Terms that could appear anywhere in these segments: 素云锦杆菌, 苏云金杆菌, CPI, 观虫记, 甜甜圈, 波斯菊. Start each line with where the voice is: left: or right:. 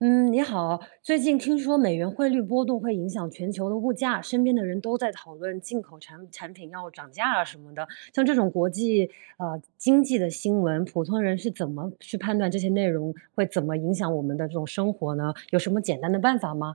right: 嗯，你好。最近听说美元汇率波动会影响全球的物价，身边的人都在讨论进口产品要涨价啊什么的。像这种国际经济的新闻，普通人是怎么去判断这些内容会怎么影响我们的这种生活呢？有什么简单的办法吗？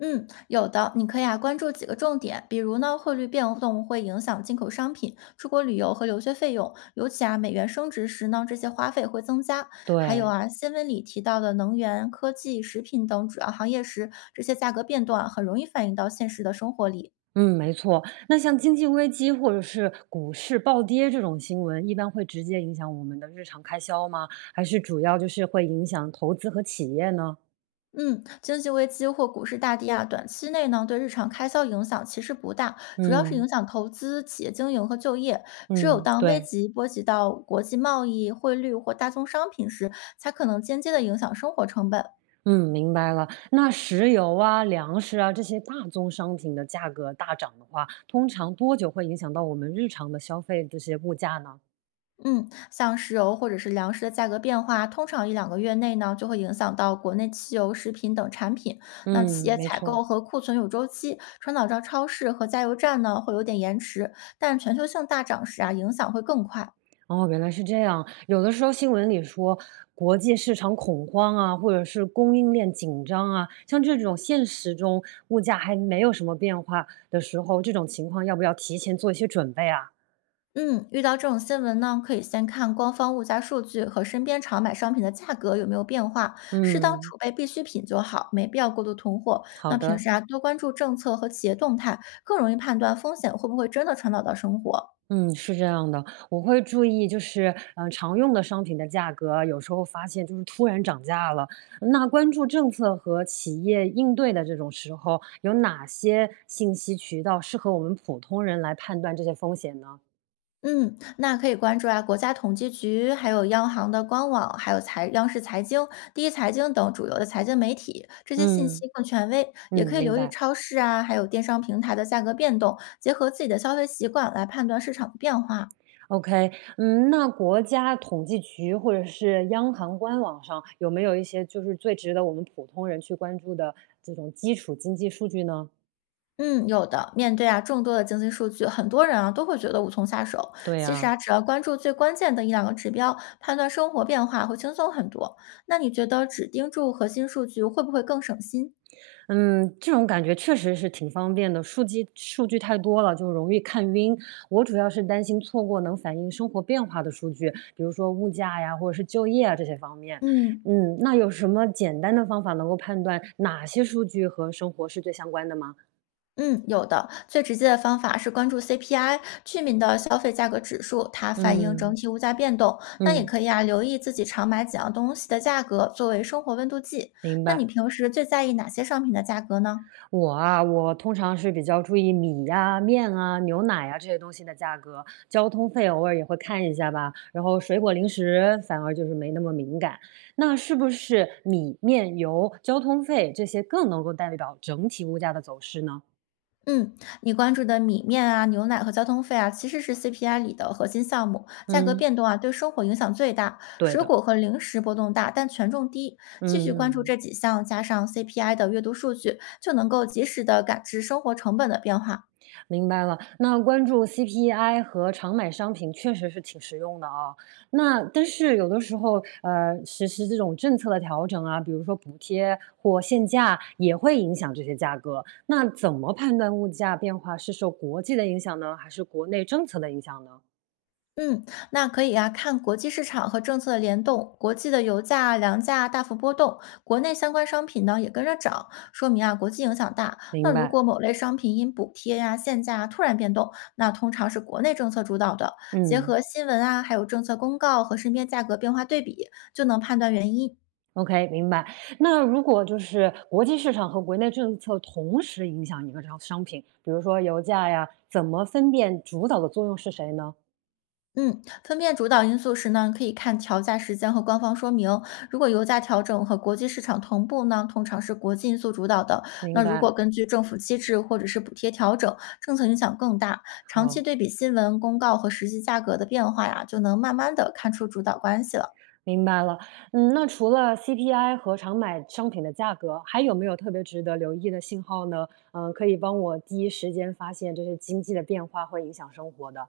left: 嗯，有的，你可以啊关注几个重点，比如呢，汇率变动会影响进口商品、出国旅游和留学费用，尤其啊美元升值时呢，这些花费会增加。还有
right: 对，
left: 啊，新闻里提到的能源、科技、食品等主要行业时，这些价格变动啊很容易反映到现实的生活里。
right: 嗯，没错。那像经济危机或者是股市暴跌这种新闻，一般会直接影响我们的日常开销吗？还是主要就是会影响投资和企业呢？
left: 嗯，经济危机或股市大跌啊，短期内呢对日常开销影响其实不大，主要是影
right: 嗯
left: 响投资、企业经营和就业。只有
right: 嗯，
left: 当危
right: 对。
left: 及波及到国际贸易、汇率或大宗商品时，才可能间接的影响生活成本。
right: 嗯，明白了。那石油啊、粮食啊这些大宗商品的价格大涨的话，通常多久会影响到我们日常的消费这些物价呢？
left: 嗯，像石油或者是粮食的价格变化，通常一两个月内呢就会影响到国内汽油、食品等产品。那企
right: 嗯，
left: 业
right: 没
left: 采
right: 错。
left: 购和库存有周期，传导到超市和加油站呢会有点延迟，但全球性大涨时啊影响会更快。
right: 哦，原来是这样。有的时候新闻里说国际市场恐慌啊，或者是供应链紧张啊，像这种现实中物价还没有什么变化的时候，这种情况要不要提前做一些准备啊？
left: 嗯，遇到这种新闻呢，可以先看官方物价数据和身边常买商品的价格有没有变化，适当
right: 嗯，
left: 储备必需品就好，没必要过度囤货。
right: 好
left: 那平
right: 的。
left: 时啊，多关注政策和企业动态，更容易判断风险会不会真的传导到生活。
right: 嗯，是这样的，我会注意，就是常用的商品的价格啊，有时候发现就是突然涨价了。那关注政策和企业应对的这种时候，有哪些信息渠道适合我们普通人来判断这些风险呢？
left: 嗯，那可以关注啊，国家统计局，还有央行的官网，还有财央视财经、第一财经等主流的财经媒体，这些信息
right: 嗯
left: 更权威。也
right: 嗯，
left: 可以
right: 明
left: 留意
right: 白。
left: 超市啊，还有电商平台的价格变动，结合自己的消费习惯来判断市场的变化。
right: OK，嗯，那国家统计局或者是央行官网上有没有一些就是最值得我们普通人去关注的这种基础经济数据呢？
left: 嗯，有的。面对啊众多的经济数据，很多人啊都会觉得无从下手。
right: 对
left: 其实
right: 呀、
left: 啊，只要关注最关键的一两个指标，判断生活变化会轻松很多。那你觉得只盯住核心数据会不会更省心？
right: 嗯，这种感觉确实是挺方便的，数据太多了就容易看晕。我主要是担心错过能反映生活变化的数据，比如说物价呀，或者是就业啊这些方面。
left: 嗯
right: 嗯，那有什么简单的方法能够判断哪些数据和生活是最相关的吗？
left: 嗯，有的。最直接的方法是关注 CPI，居民的消费价格指数，它反映整
right: 嗯
left: 体物价变动。那也
right: 嗯，
left: 可以啊，留意自己常买几样东西的价格，作为生活温度计。
right: 明
left: 那你
right: 白。
left: 平时最在意哪些商品的价格呢？
right: 我通常是比较注意米呀、面啊、牛奶呀、这些东西的价格，交通费偶尔也会看一下吧。然后水果零食反而就是没那么敏感。那是不是米、面、油、交通费这些更能够代表整体物价的走势呢？
left: 嗯，你关注的米面啊、牛奶和交通费啊，其实是 CPI 里的核心项目，价格
right: 嗯，
left: 变动啊对生活影响最大。
right: 对
left: 水
right: 的，
left: 果和零食波动大，但权重低。
right: 嗯
left: 继续关注
right: 嗯嗯。
left: 这几项，加上 CPI 的阅读数据，就能够及时的感知生活成本的变化。
right: 明白了，那关注 CPI 和常买商品确实是挺实用的啊。那但是有的时候，实施这种政策的调整啊，比如说补贴或限价，也会影响这些价格。那怎么判断物价变化是受国际的影响呢，还是国内政策的影响呢？
left: 嗯，那可以啊，看国际市场和政策的联动，国际的油价、粮价大幅波动，国内相关商品呢也跟着涨，说明啊国际影响大。那
right: 明
left: 如
right: 白，
left: 果某类商品因补贴呀、限价啊突然变动，那通常是国内政策主导的。结
right: 嗯
left: 合新闻啊，还有政策公告和身边价格变化对比，就能判断原因。
right: ，OK，明白。那如果就是国际市场和国内政策同时影响一个商品，比如说油价呀，怎么分辨主导的作用是谁呢？
left: 嗯，分辨主导因素时呢，可以看调价时间和官方说明。如果油价调整和国际市场同步呢，通常是国际因素主导的。
right: 明
left: 那如果
right: 白。
left: 根据政府机制或者是补贴调整，政策影响更大。长期
right: 好，
left: 对比新闻、公告和实际价格的变化呀，就能慢慢的看出主导关系了。
right: 明白了。嗯，那除了 CPI 和常买商品的价格，还有没有特别值得留意的信号呢？嗯，可以帮我第一时间发现这些经济的变化会影响生活的。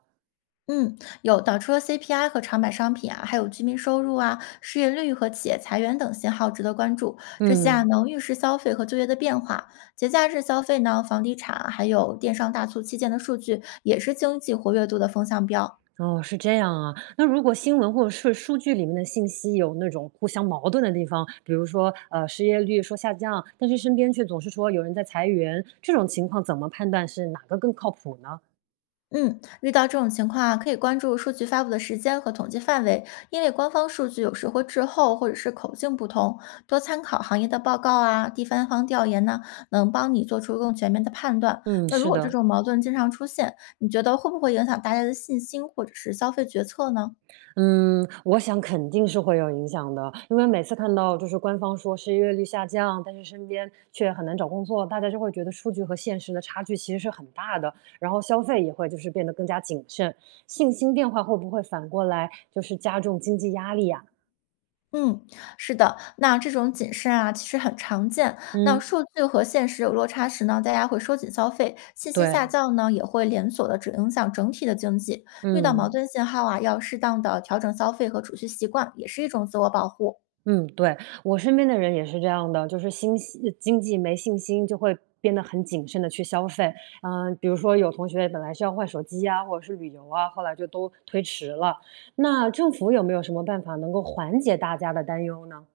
left: 嗯，有导出了 CPI 和长板商品啊，还有居民收入啊、失业率和企业裁员等信号值得关注。这些啊
right: 嗯，
left: 能预示消费和就业的变化。节假日消费呢，房地产啊还有电商大促期间的数据，也是经济活跃度的风向标。
right: 哦，是这样啊。那如果新闻或者是数据里面的信息有那种互相矛盾的地方，比如说失业率说下降，但是身边却总是说有人在裁员，这种情况怎么判断是哪个更靠谱呢？
left: 嗯，遇到这种情况啊，可以关注数据发布的时间和统计范围，因为官方数据有时会滞后或者是口径不同，多参考行业的报告啊、第三方调研呢，能帮你做出更全面的判断。
right: 嗯，
left: 那如
right: 是
left: 果这
right: 的。
left: 种矛盾经常出现，你觉得会不会影响大家的信心或者是消费决策呢？
right: 嗯，我想肯定是会有影响的，因为每次看到就是官方说失业率下降，但是身边却很难找工作，大家就会觉得数据和现实的差距其实是很大的，然后消费也会就是变得更加谨慎，信心变化会不会反过来就是加重经济压力呀？
left: 嗯，是的，那这种谨慎啊，其实很常见。那
right: 嗯，
left: 数据和现实有落差时呢，大家会收紧消费，信心下
right: 对，
left: 降呢，也会连锁的只影响整体的经济。遇到矛
right: 嗯。
left: 盾信号啊，要适当的调整消费和储蓄习惯，也是一种自我保护。
right: 嗯，对，我身边的人也是这样的，就是信息经济没信心，就会变得很谨慎的去消费。嗯、比如说有同学本来是要换手机啊，或者是旅游啊，后来就都推迟了。那政府有没有什么办法能够缓解大家的担忧呢？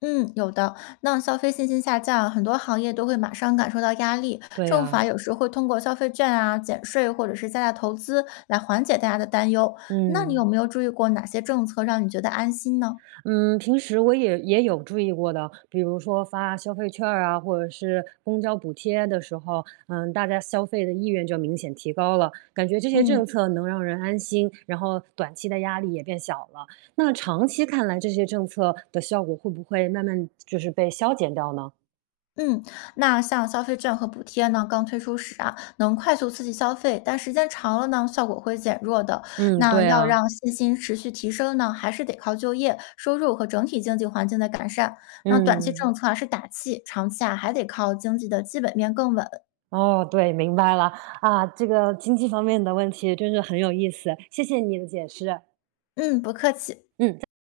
left: 嗯，有的。那消费信心下降，很多行业都会马上感受到压力。
right: 对
left: 政府啊，
right: 呀、
left: 有时会通过消费券啊、减税或者是加大投资来缓解大家的担忧。那你
right: 嗯。
left: 有没有注意过哪些政策让你觉得安心呢？
right: 嗯，平时我也有注意过的，比如说发消费券儿啊，或者是公交补贴的时候，嗯，大家消费的意愿就明显提高了，感觉这些政
left: 嗯。
right: 策能让人安心，然后短期的压力也变小了。那长期看来，这些政策的效果会不会慢慢就是被消减掉呢？
left: 嗯，那像消费券和补贴呢，刚推出时啊，能快速刺激消费，但时间长了呢，效果会减弱的。
right: 嗯，
left: 那
right: 对
left: 要
right: 啊，
left: 让信心持续提升呢，还是得靠就业、收入和整体经济环境的改善。那短期政
right: 嗯，
left: 策啊是打气，长期啊还得靠经济的基本面更稳。
right: 哦，对，明白了啊，这个经济方面的问题真是很有意思，谢谢你的解释，
left: 嗯，不客气。
right: 嗯。